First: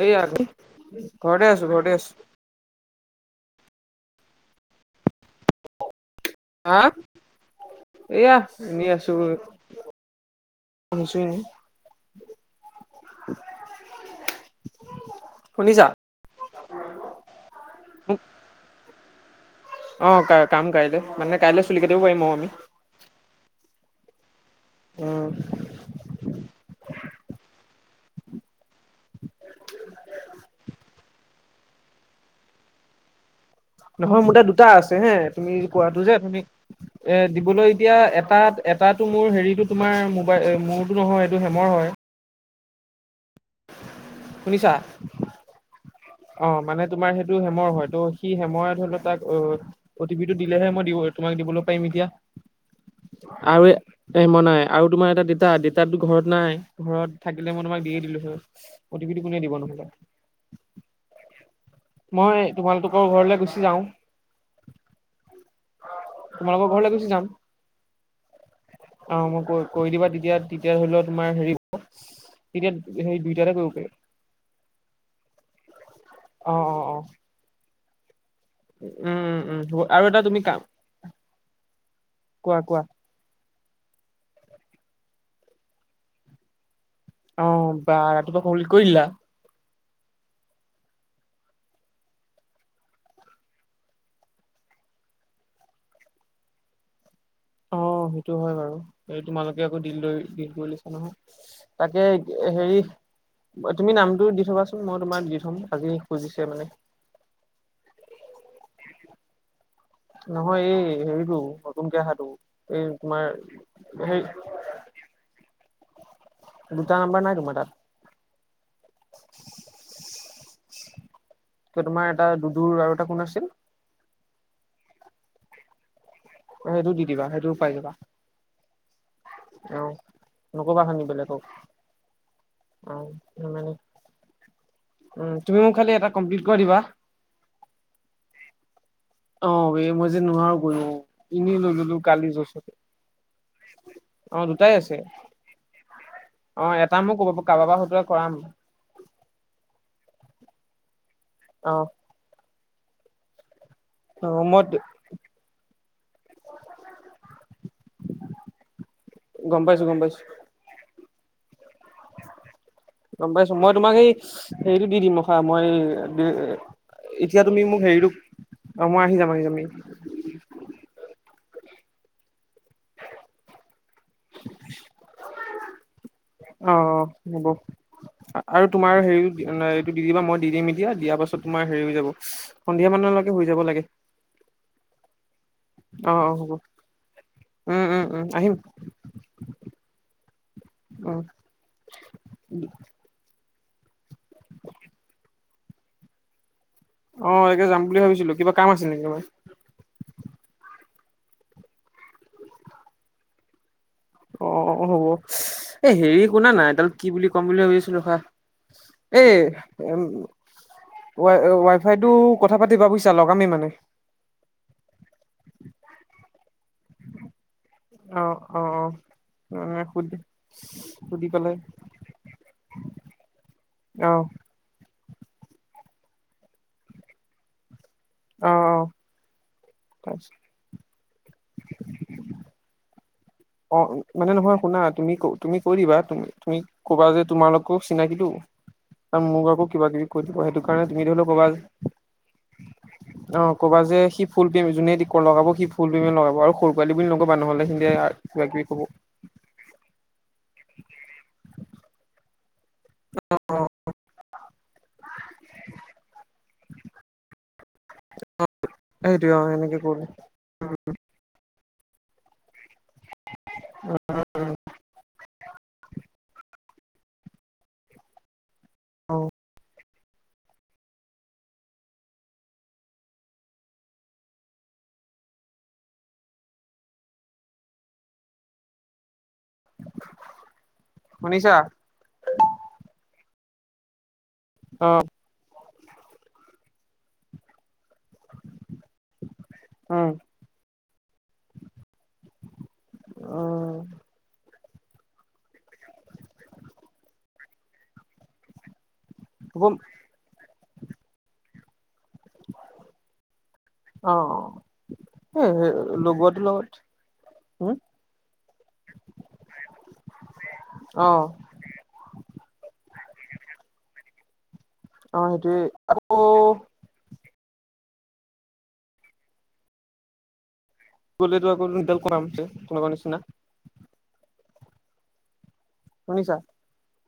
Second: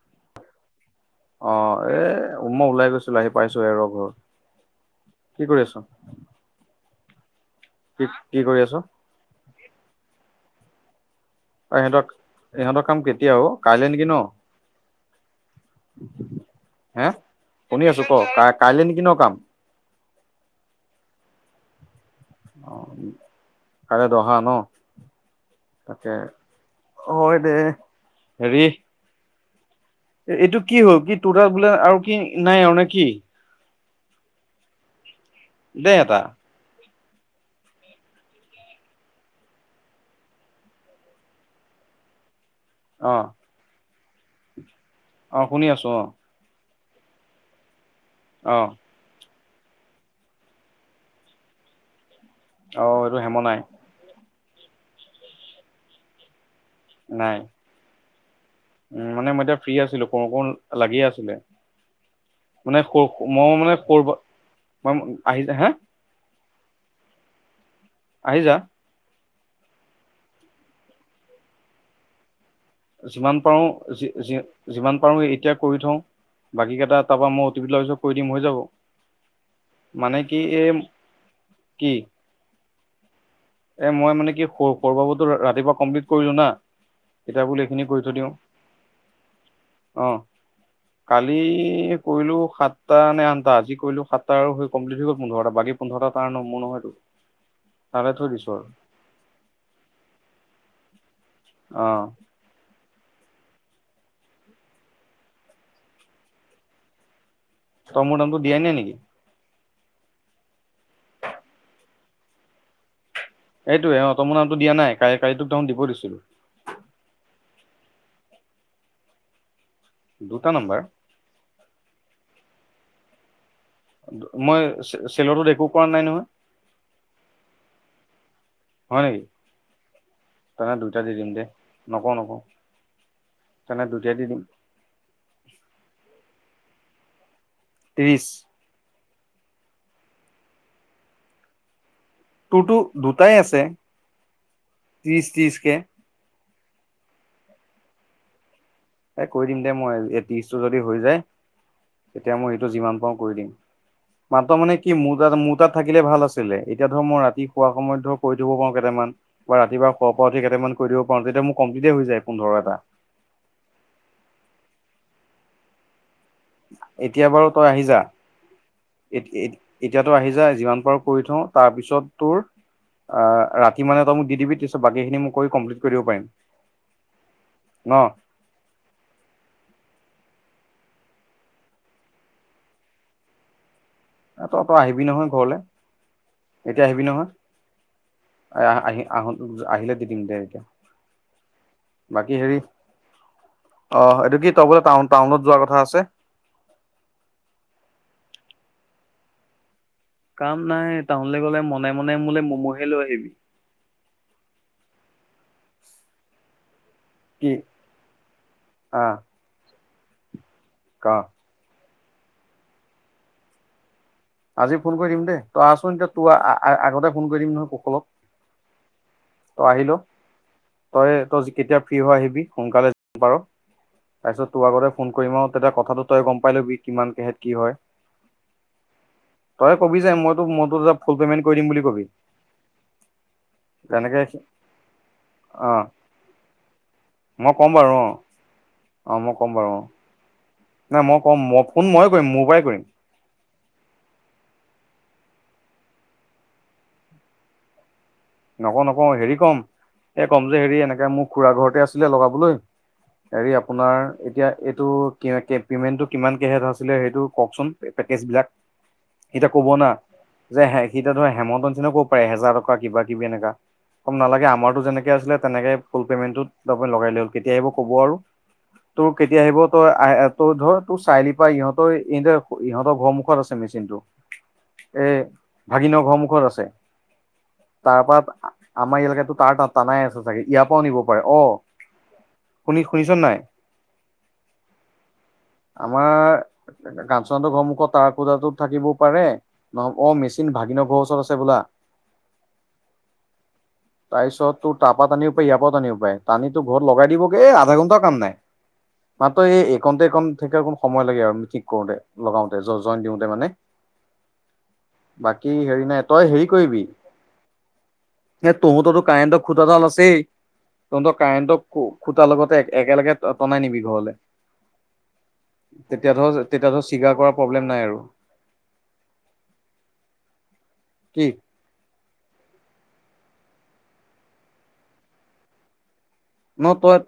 এইয়া ঘৰতে আছো অ' ঘৰতে এ আছো অকমান ওলাই গৈছিলো আহি পাইছো হে, ৰব। কি কৰি আছ? হা, কি এয়া কি কৰি আছ এনেই আছোঁ অ' ইহঁতৰ, ইহঁতৰ কাম কেতিয়া অ কাইলৈ নেকি ন? শুনিছা হে, শুনি আছোঁ ক? কাই কাইলৈ নেকি ন কাম। অ ক কাম কাইলৈ, মানে কাইলৈ চুলি কাটিব। পাৰিম আৰু আমি অ', কাইলৈ দহা ন? উ তাকে হয় দে, হেৰি খুৰা বোলে আৰু কি নাই আৰু নে কি? নহয় মোৰ তাত দুটা আছে হে তুমি দে কোৱাটো যে। এটা তুমি যে দিবলৈ এতিয়া এটাত এটাটো মোৰ হেৰিটো, তোমাৰ মোবাই মোৰটো নহয়। এইটো হেমৰ হয়। অ', শুনিছা, অ শুনি আছোঁ অ', অ মানে তোমাৰ সেইটো হেমৰ হয় ত সি হেমৰে ধৰি লও তাক অ অ' টি পি টো দিলেহে মই দিব তোমাক দিবলৈ পাৰিম এতিয়া অঁ এইটো হেমনাই আৰু এ মই নাই আৰু তোমাৰ এটা ডেতা ডেতাতো ঘৰত নাই ঘৰত থাকিলে মই তোমাক দি দিলো হ উ মানে মই এতিয়া ফ্ৰী আছিলো ক ক লাগিয় আছিলে মই মানে তোমালোকৰ ঘৰলৈ মই গুচি মানে যাওঁ কৰ'বাত মই আহি য হা তোমালোকৰ ঘৰলৈ গুচি যাম আহি যা অ মই কৰি দিবা তেতিয়া তেতিয়া ধৰি লও তোমাৰ হেৰি তেতিয়া হেৰি যিমান দুইটাতে পাৰো কৰিব পাৰি। যিমান পাৰো স এতিয়া কৰি থওঁ অ' বাকী অ' কেইটা অ' তাৰপা মই অতি এইবিলাক উম উম উম আৰু এটা কি তুমি কাম এই কোৱা কোৱা এ মই মানে কি স সৰু বাবতো ৰাতিপুৱা কমপ্লিট কৰিলো না এতিয়া অ বোলো এইখিনি বা কৰি থৈ দিওঁ ৰাতিপৱা হৌল কৰিলা অঁ কালি কৰিলো সাতটা নে আঠটা আজি কৰিলো সাতটা আৰু সেই কমপ্লিট হৈ গ'ল পোন্ধৰটা বাকী পোন্ধৰটা তাৰ ন মোৰ নহয়তটো অ সেইটো হয় বাৰু এই তোমালোকে আকৌ দিলৈ দিল কৰি লৈছা নহয় তাকে অঁ হেৰি তুমি নামটো দি থবাচোন মই তোমাক দি থম আজি খুজিছে মানে তমু তমটো দিয়াই নাই নেকি নহয় এই হেৰিতটো নতুনকহাটো এই এইটোৱে তোমাৰ অঁ হেই তই মোৰ নামটো দিয়া নাই কালি কালি তোক দেখোন দিব দিছিলোঁ দুটা নাম্বাৰ নাই তোমাৰ তাত [unintelligible] দুটা নাম্বাৰ তোমাৰ এটা দুডুৰ আৰু এটা কোন আছিল মই চেলতো একো কৰা নাই নহয় সেইটো দি দিবা সেইটো উপাই দিবা হয় নেকি? তনে নকবা খালি দুটাই দি দিম বেলেগক দে। নকওঁ, নকওঁ। অ মানে তেনে দুটাই দি দিম। উম, তুমি মোক খালি এটা কমপ্লিট কৰি দিবা। ত্ৰিশ। অঁ বে, মই যে নোৱাৰো কৰিব, এনেই লৈ গ'লো। কালি। তোৰতো দুটাই আছে [unintelligible] অ', দুটাই আছে। ত্ৰিশ ত্ৰিশ কে অঁ, এটা মোক ক'ব, কাৰোবাৰ সতে কৰাম। এ কৰি দিম দে মই। এই ত্ৰিশ টো যদি হৈ যায়, অ তেতিয়া মই এইটো যিমান পাৰো কৰি দিম। অ [unintelligible] মাত্ৰ মই মানে কি মোৰ তা, মোৰ তাত থাকিলে ভাল আছিলে। এতিয়া ধৰ মই ৰাতি শুৱা সময়ত ধৰ কৰি দিব পাৰো কেটামান। গম বা পাইছো ৰাতিপোৱা গম শুৱা পাইছো পৰা উঠি কেইটামান কৰি দিব পাৰো, তেতিয়া মোৰ কমপ্লিটেই হৈ যায় পোন্ধৰ কেতা। গম পাইছো মই তোমাক এই, হেৰিতটো দি দিম ৰখা, মই এ, এতিয়া তুমি মোক হেৰিটো অ মই আহি যাম এতি আহি যাম এই এতিয়াতো আহি যায়, যিমান পাৰো কৰি থওঁ। তাৰপিছত তোৰ ৰাতি মানে তই মোক দি দিবি, তাৰ বাকীখিনি মই কৰি কমপ্লিট কৰি দিব পাৰিম। অ', অ', হ'ব। ন আৰু তোমাৰ হেৰি এইটো দি দিবা, মই দি দিম এতিয়া, দিয়াৰ পাছত তোমাৰ হেৰি হৈ যাব, সন্ধিয়া মানলৈকে হৈ যাব লাগে। এই তই তই আহিবি নহয় ঘৰলৈ, অ অ হ'ব এতিয়া আহিবি উম উম উম আহিম নহয়। আহি আহ আহিল দি দিম দে। এতিয়া উম। অহ, এইটো কি তই বোলে টান টাউনত যোৱাৰ কথা আছে? অঁ [unintelligible] যাম বুলি ভাবিছিলো, কিবা কাম আছে নেকি তোমাৰ? কাম নাই, টাউনলৈ গ'লে মনে মনে মোলৈ মম' হে লৈ আহিবি। অ', হ'ব। এ হেৰি শুনা না, এডাল- কি বুলি ক'ম বুলি ভাবিছো ৰখা, আহ এই ক উ ৱ ৱ থাইতো কথা পাতিবা বুজিছা লগামে মানে আজি ফোন কৰি দিম দে, তই আ'চোন এতিয়া তোৰ আগতেই ফোন কৰি দিম নহয়। কুশলক অঁ, অঁ, অঁ। তই আহি ল, তই তই পেলাই কেতিয়া ফ্ৰী হ, আহিবি সোনকালে পাৰ। অ তাৰপিছত তোৰ আগতে ফোন কৰিম আৰু তেতিয়া কথাটো তই গম পাই লবি কিমান কেহত কি হয় অ অ তই কবি যে তাৰপিছত মইতো মইতো ফুল পেমেন্ট কৰি দিম বুলি কবি। অঁ, তেনেকে মানে নহয় শুনা তুমি তুমি অ কৈ দিবাু, তুমি কবা যে মই ক'ম তোমালোকো বাৰু অ চিনাকিটো। অ আৰু মই মোক ক'ম আকৌ বাৰু অ কিবা কিবি কয় দিব, সেইটো কাৰণে নাই তুমি মই ধৰি লোৱা ক'ম ক'বা যে মই - ফোন ময়ে কৰিম মোৰ পৰাই কৰিম অ', ক'বা যে সি ফুল পেম, যোনে লগাব সি ফুল পেমেণ্ট লগাব আৰু সৰু পোৱালী বুলি নকবা নহলে হেটে নকও নকও, হেৰি কম, এই ক'ম যে হেৰি এনেকে মোৰ খুৰা ঘৰতে আছিলে লগাবলৈ। হেৰি আপোনাৰ এতিয়া এইটো কে কে পেমেণ্টটো কিমানকেহে আছিলে সেইটো কওকচোন পেকেজ বিলাক। সেইটোৱে সি অ এতিয়া ক'ব সেনেকে না কলে যে হে সি এতিয়া ধৰ হেম ক'ব পাৰে এ হেজাৰ টকা কিবা কিবি এনেকা। কম নালাগে আমাৰতো যেনেকে আছিলে তেনেকে ফুল পেমেন্টটোত তপ লগাই ললে হল। কেতিয়া আহিব কব আৰু। তোৰ অ কেতিয়া আহিব তই আহ তই ধৰ তোৰ চাৰিলি পৰা ইহঁতৰ এ ইহঁতৰ ঘৰ মুখত আছে মেচিনটো। এ ভাগিনৰ ঘৰৰমুখত আছে। তাৰ পৰা আমাৰ এলেকাটো তাৰ তাত টানাই আছে চাগে ইয়াৰ পৰাও নিব পাৰে। শুনিছা অ', শুনি শুনিছ নাই? অঁ। আমাৰ [unintelligible] হতৰ ঘৰৰ মুখত তাৰ [unintelligible] টোত থাকিব পাৰে নহ, উম অ', মেচিন ভাগিনৰ ঘৰৰ ওচৰত আছে বোলা। উম তাৰপিছত তো তাৰ পৰা টানিবও পাৰি, ইয়াৰ পৰা টানিও পাৰে। টানি তোৰ ঘৰত লগাই দিবগে, এ আধা ঘণ্টাও কাম নাই। মাত্ৰ এই হ'ব একণতে এইকণ থে অ কণ সময় লাগে আৰু ঠিক কৰোঁতে। লগাওঁতে, জ জইন দিওঁতে মানে অ এ বাকী হেৰি নাই তই লগোৱাটো হেৰি লগত কৰিবি- হম এ তহঁততো কাৰেন খুটা দাল আছেই তহ অ ত কাৰেণ্টটো খুটাৰ লগতে একেলগে টনাই নিবি ঘৰলে অ সেইটোৱে আকৌ তেতিয়া ধৰ তেতিয়া ধৰ চিগাৰ কৰা ন আৰু কি গলেতো আকৌডাল কৰাম হৈছে কোনোৱা নিচিনা। শুনিছা।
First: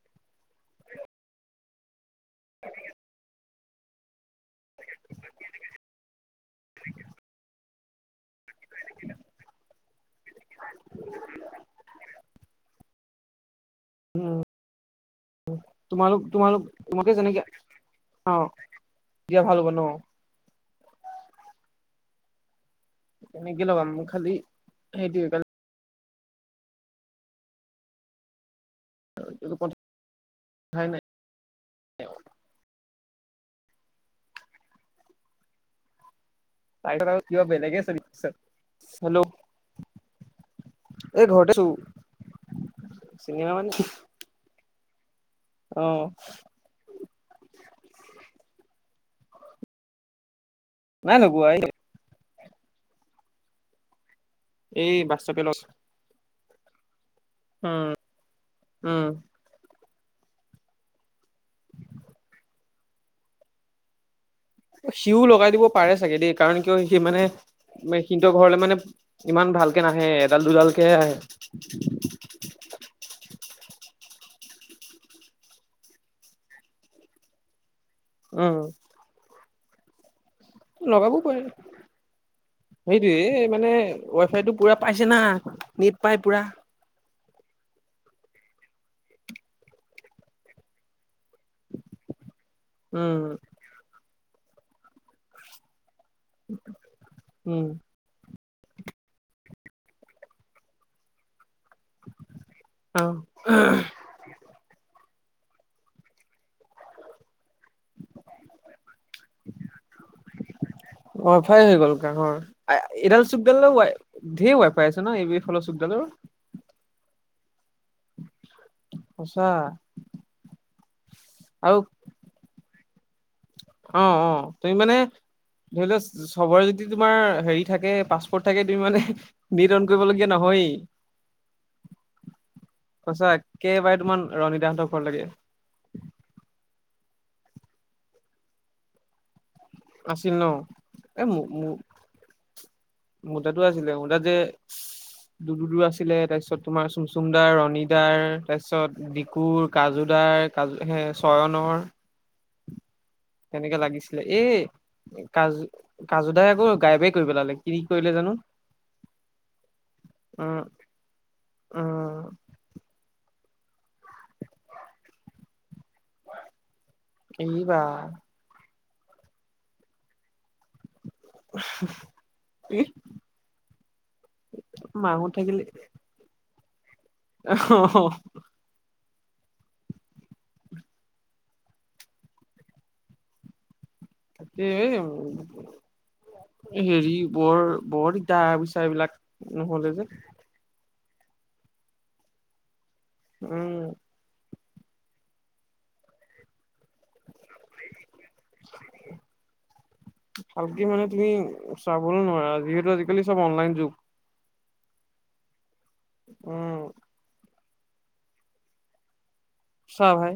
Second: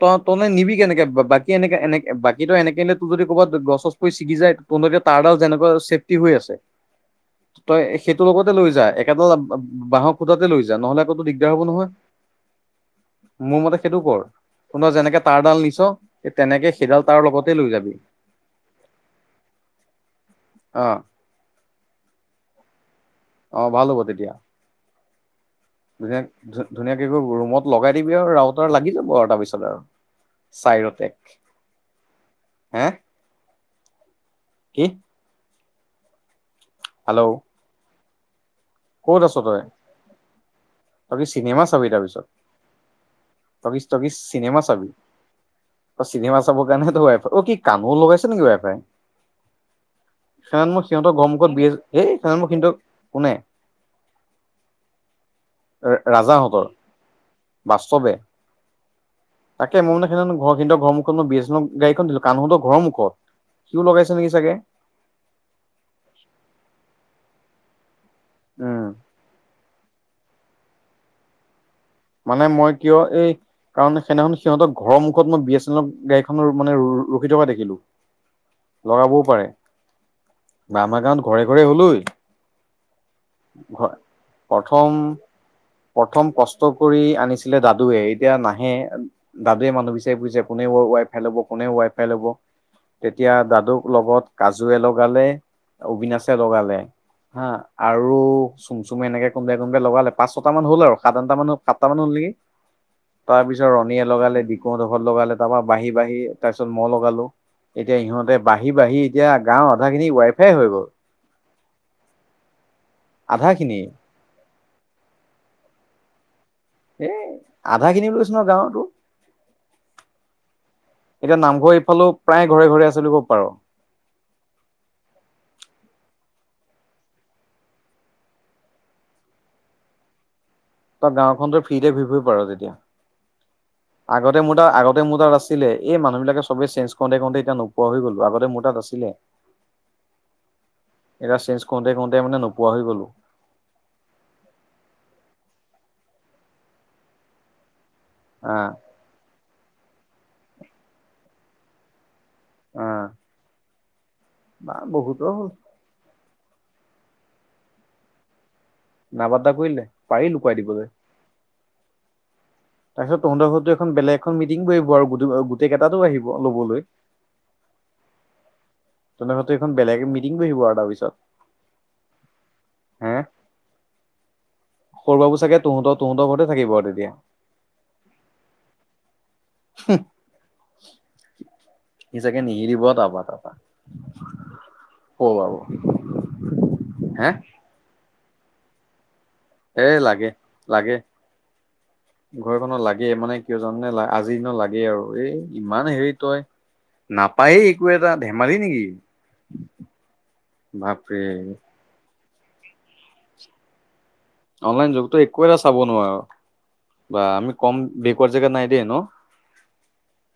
ত তনে নিবি কেনেকে বা বাকী এনেকে এনেক বাকী তো এনেক তোৰ যদি ক'বাত- গছ গছ পৰি ছিগি যায় ত তাঁৰডাল যেনেকুৱা চেফটি হৈ আছে তই। তোৰ লগতে লৈ যা একেডাল বাঁহক খোটাতে লৈ যা নহলে আকৌতো দিগদাৰ হ'ব নহয়। মোৰ মতে সেইটো কৰ- কো যেনেকে তাঁৰ ডাল নিছ তোমালোক তোমালোক তেনেকে সেইডাল তাৰ লগতে লৈ যাবি। দিয়া ভাল ব নো। অহ। এনে গিল ব ম খালি সেইটালি- ধুন ধ ধুনীয়াকে ৰুমত লগাই দিবি আৰু ৰাত আৰু লাগি যাব- বৰ তাৰ পিছত কথাই নাই আৰু [unintelligible] হ্য কি? নাই হেল্ল' কিবা বলেগে চলিছে। ক'ত আছ তই? তক এই ঘৰতে চিনেমা আছো চাবি তাৰপিছত চিনেমা ত মানে ত চিনেমা চাবি- অ চিনেমা চাবৰ কাৰণে ৱাই ফাই অ কি কামো লগাইছে নেকি ৱাই ফাই? চয়ন্মক সিহঁতৰ নাই লগোৱা ঘৰমুখত এই বিছে হেই চয়ন্ম কিন্তু কোনে এ বা ৰা ৰাজাসকল উম উম হে মোন সেইজন ঘৰকিন্তৰ ঘৰ মুখত মই বি এছ চেনেলৰ গড়ীখন দিলো কানুহতৰ ঘৰ মুখত জুই লগাইছে নেকি চাগে সিও লগাই দিব পাৰে চাগে দেই কাৰণ কিয় সি মানে কিন্ত ঘৰলে মানে উম ইমান ভালকে নাহে এডাল দুডাল কেহে আহে মানে মই কিয় এই কাৰণ সেইদিনাখন সিহঁতক ঘৰৰ মুখত মই বি এছ চেনেলৰ গাড়ীখন মানে ৰ ৰখি থকা দেখিলো উম লগাবও পাৰে বা আমাৰ লগাব গাৱত পাৰে ঘৰে ঘৰে হল ঐ সেইটোয়ে মানে ৱাই ফাই টো পুৰা প্ৰথম পাইছে না নেট পাই পুৰা ই আনিছিলে দাদুৱে এতিয়া নাহে দাদুৱে মানুহ বিচাৰি ফুৰিছে কোনে ৱ ৱাই ফাই ল'ব কোনে ৱাই ফাই ল'ব উম তেতিয়া দাদু লগত কাজু এ লগালে অবিনাশে লগালে হা উম আৰু চুম চুম এনে কোনবাই কোনোবাই লগালে পাচঁ ছটা মান হ'ল আৰু সাত আঠটা মান আঠটা মান হল নেকি তাৰ অ পিছত ৰণীয়ে লগালে দীঘডু মত লগালে তাৰ পৰা বাঢ়ি বাঢ়ি তাৰ পিছত মই লগালো এতিয়া সিহঁতে বাঢ়ি বাঢ়ি এতিয়া গাঁৱৰ আধা খিনি ৱাইফাই হৈ গ'ল ৱাইফাই হৈ গ'ল গাঁৱৰ আ এডাল চুক আধা ডালে খিনি ৱাইা ধেৰ ৱাই পাইছে ন ই বি এছ ফলৰ চুকদাযোৰ আধা খিনি লচ সঁচা এতিয়া নামঘৰ আৰু ইফালেও প্ৰায় ঘৰে ঘৰে আছে বুলি ক'ব পাৰ অ অ তুমি মানে ধৰি লোৱা চ চবৰে যদি তোমাৰ হেৰি থাকে পাছপৰ্ট থাকে তুমি মানে নেট অন কৰিবলগীয়া নহয়েই তই গাওখনতো ফ্ৰীতে ঘুৰি ফুৰিব পাৰ সঁচা একেবাৰে তেতিয়া তোমাৰ আগতে মোৰ তাৰ ৰণীদাহঁতৰ আগতে মোৰ ঘৰলৈকে তাত আছিলে এই মানুহ বিলাকে চবে চেঞ্জ খওঁতে খওঁতে এতিয়া নোপোৱা হৈ গ'লো আগতে মোৰ তাত আছিলে আছিল ন এ এতিয়া মো চেঞ্জ মো কৰোতে কৰোতে মানে নোপোৱা হৈ গ'লো মোৰ তাতো আছিলে মোৰ তাত যে দু দূৰ আছিল ছিলে তাৰ পিছত তোমাৰ চুমচুমদাৰ ৰণীদাৰ আহ তাৰপিছত ডিকুৰ কাজু দাৰ কাজু হে চয়নৰ আহ তেনেকে লাগিছিলে এই বা বহুতৰ হ'ল। কাজ কাজু দাই আকৌ গায়েৱবে কৰি পেলালে কি কৰিলে জানো নাপাট্টা কৰি দিলে পাৰি লুকুৱাই উম দিবলৈ উম তাৰপিছত তহঁতৰ ঘৰতো যে এখন বেলেগ এখন মিটিং কৰিব আৰু গোটেই গোটেই কেইটাতো আহিব লবলৈ এই বা তোৰ লগতে এখন বেলেগে মিটিং কৰিব আৰু তাৰ পিছত এই হে সৰু বাবু চাগে তহঁতৰ তুহঁতৰ ঘৰতে থাকিব আৰু তেতিয়া হ হ সি চাগে নিসিলিব তাৰপা তাৰপা এ সৰু বাবু এই হেৰি হে বৰ বৰ তাৰ পিছত এইবিলাক এ নহ'লে যে লাগে লাগে ঘৰখনত লাগে। লাগে মানে কিয় উম জনে আজিনো লাগে আৰু এই ইমান হেৰি তই নাপায়েই একো এটা ধেমালি নেকি ভালকে মানে বাপৰে তুমি চাবলৈ নোৱাৰা যিহেতু আজিকালি চব অনলাইন যুগ। অনলাইন যুগতো একো এটা চাব নোৱাৰো উম বা আমি কম বেকৱাৰ জেগাত নাই দিয়ে ন। চাহ ভাই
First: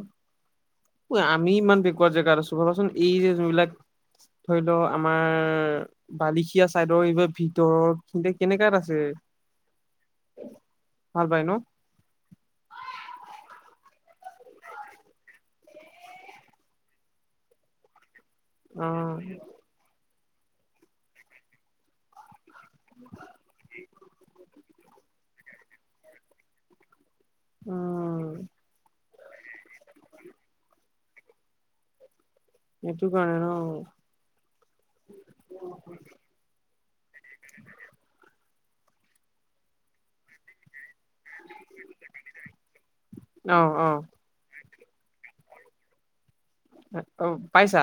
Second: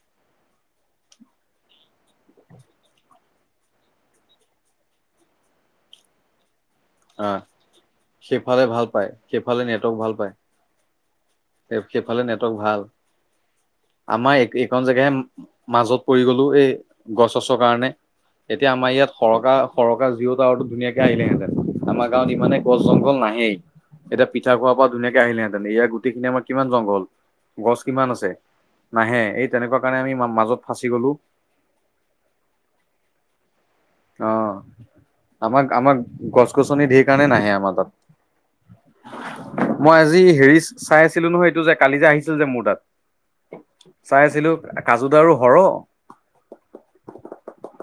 আমি ইমান বেকোৱাৰ জেগা আছো ভাবাচোন এই যে যোনবিলাক ধৰি লও আমাৰ বালি এতিয়া চাইডৰ এইবাৰ অ ভিতৰৰতে সেইফালে কেনেকাত ভাল আছে। পায় সেইফালে নেটৱৰ্ক ভাল পায় ভাল পাই ন সেইফালে নেটৱৰ্ক ভাল। আমাৰ এইখন জেগাইে মাজত পৰি গলো এই গছ চছৰ কাৰণে। এতিয়া আমাৰ ইয়াত অ সৰকা সৰকা জিঅ' টাৱাৰ‌ ধুনীয়াকে আহিলেহেঁতে আমাৰ গাঁৱত ইমানে কল জংঘল নাহেই এতিয়া পিঠা খোৱাৰ পৰা ধুনীয়াকে আহিলেহেঁতেন ইয়াৰ গোটেইখিনি আমাৰ কিমান জংঘল। গছ কিমান আছে উম, নাহে এই তেনেকুৱা কাৰণে আমি মাজত ফাঁচি গলো। এইটো কাৰণে ন। অহ আমাক আমাক গছ গছনি ধেৰ কাৰণে নাহে আমাৰ তাত। মই আজি হেৰি চাই আছিলো নহয় এইটো যে কালি যে আহিছিল যে মোৰ তাত অ', অ', চাই আছিলো। কাজু দাৰু সৰ অ পাইছা?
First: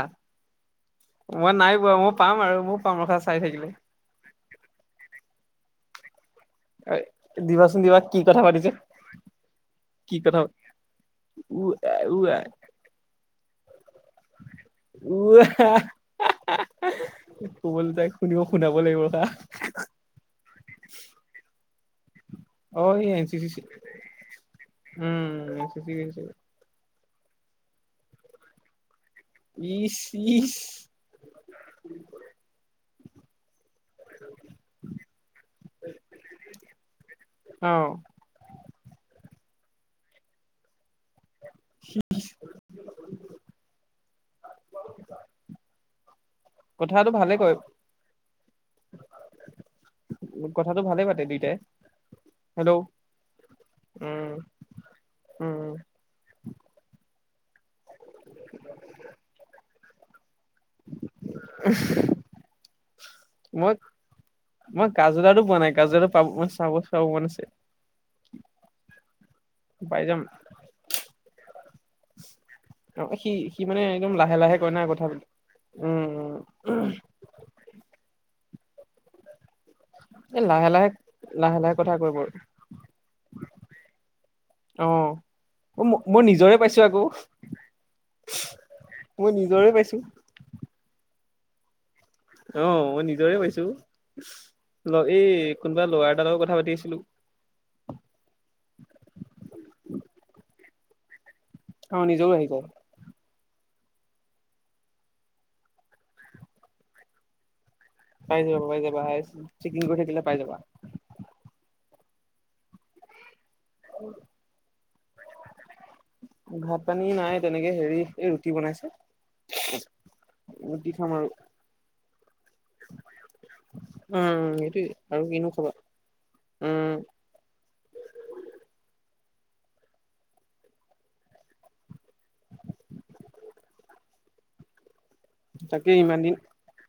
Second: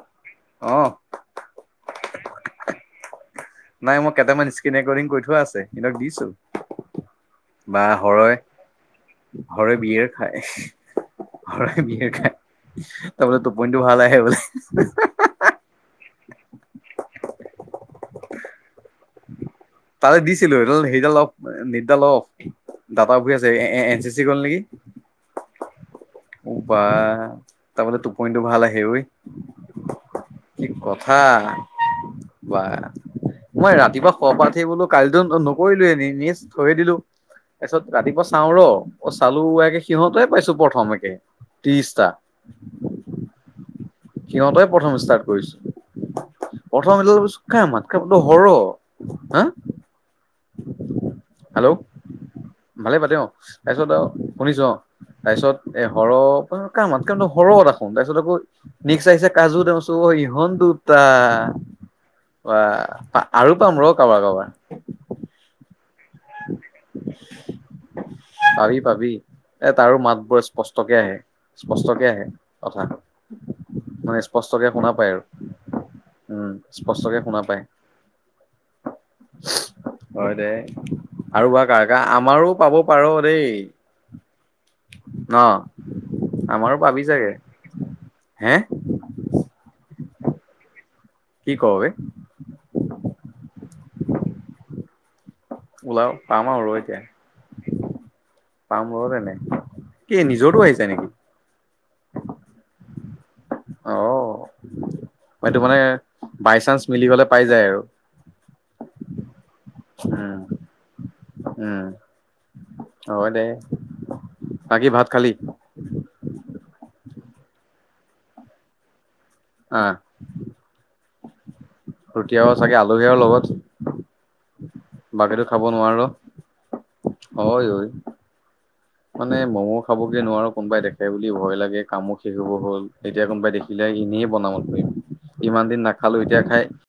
মই নাই বোৱা মই পাম আৰু মোৰ পাম ৰস চাই থাকিলে। কেইটান স্ক্ৰীণ ৰেকৰ্ডিং কৰি থোৱা আছে সিহঁতক দিছো। দিবাচোন বা দিবা কি হৰৈ কথা পাতিছে, হৰৈ বিয়েৰ কি কথা খায়। উ হৰৈ আই বিয়েৰ উ আই খাই তাৰ বোলে টোপনিটো ভাল আহে উ আই বোলে। কবলৈ যাই শুনিব শুনাব লাগিব হা। ছিলো সডাল সেইডাল অ নিদডাল অ অ', এই দাটা এন উৰি চি আছে এ-এ-এন চি চি গল নেকি উম, এন চি চি গৈছে। বা তাৰ বোলে টোপনিটো ভাল আহে ঐ। ইছ কি কথা বা মই ৰাতিপুৱা শুৱা পা উঠি বোলো কালিতো নকৰিলো এ নিজ থৈয়ে দিলো। তাৰপিছত অ', ৰাতিপুৱা চাওঁ ৰ। চালো একে সিহঁতে পাইছো প্ৰথম একে ত্ৰিশটা। সিহঁতেই প্ৰথম ষ্টাৰ্ট কৰিছো প্ৰথম কথাটো এইডাল ভালে কয়, কাৰ মাত বোলো হৰ। হা? কথাটো ভালে পাতে দুইটাই। হেল্ল' হেল্ল' ভালে পাতে অ' তাৰপিছত আহ উম, শুনিছো অ' তাৰপিছত উম, এ হৰ কাৰ মাত [unintelligible] হৰ দেখোন। তাৰপিছত আকৌ মিক্স আহিছে কাজু দেখিচো অ' ইহঁত দুটা। আ বাহ! আৰু পাম মই ৰ কাৰোবাৰ কাৰোবাৰ মই কাজু দাৰটো পোৱা নাই কাজু দাৰটো ৰ পাব চাব চাব মন আছে। পাবি পাবি এ তাৰো পাই যাম। মাতবোৰ স্পষ্টকে আহে স্পষ্টকে আহে। কথা অ সি সি একদম মানে লাহে লাহে স্পষ্টকে কয় না শুনা পাই আৰু। কথাবিলাক উম, স্পষ্টকে শুনা পাই। হয় এই দে। লাহে লাহে আৰু লাহে বা লাহে কাৰ কথা কাৰ কয় বৰ আমাৰো পাব পাৰ দেই। ন অ', ম-মই নিজৰে আমাৰো পাইছো আকৌ। পাবি চাগে হে মই নিজৰে পাইছো। কি ক' বে? অ', মই নিজৰে পাইছো। ল এই কোনোবা ওলাও ল'ৰা এটাৰ লগত পাম কথা আৰু পাতি ৰ এতিয়া আছিলো। পাম ৰ'হ তেনে, কি নিজৰতো আহিছে নেকি? অ নিজৰো আহি যায় অ', এইটো মানে বাই চান্স মিলি গ'লে পাই যায় আৰু। পাই যাব পাই যাবা হায়েচ চেকিং কৰি থাকলে উম, পাই যাবা। উম। হয় দে, বাকী ভাত খালি? ভাত পানী নাই তেনেকে হেৰি এই ৰুটি বনাইছে। অহ, ৰুটি খাম আৰু ৰুতি আৰু চাগে আলহী আৰু লগত। উম সেইটোৱে আৰু বাকীতো কিনো খাব খাবা নোৱাৰো, উম হয় অই। মানে ম'মো খাবগে নোৱাৰো কোনোবাই দেখে বুলি ভয় লাগে। কামো শেষ হ'ব হ'ল এতিয়া কোনোবাই দেখিলে এনেই বনাও পৰিম ইমান দিন তাকে ইমান নাখালো এতিয়া খাই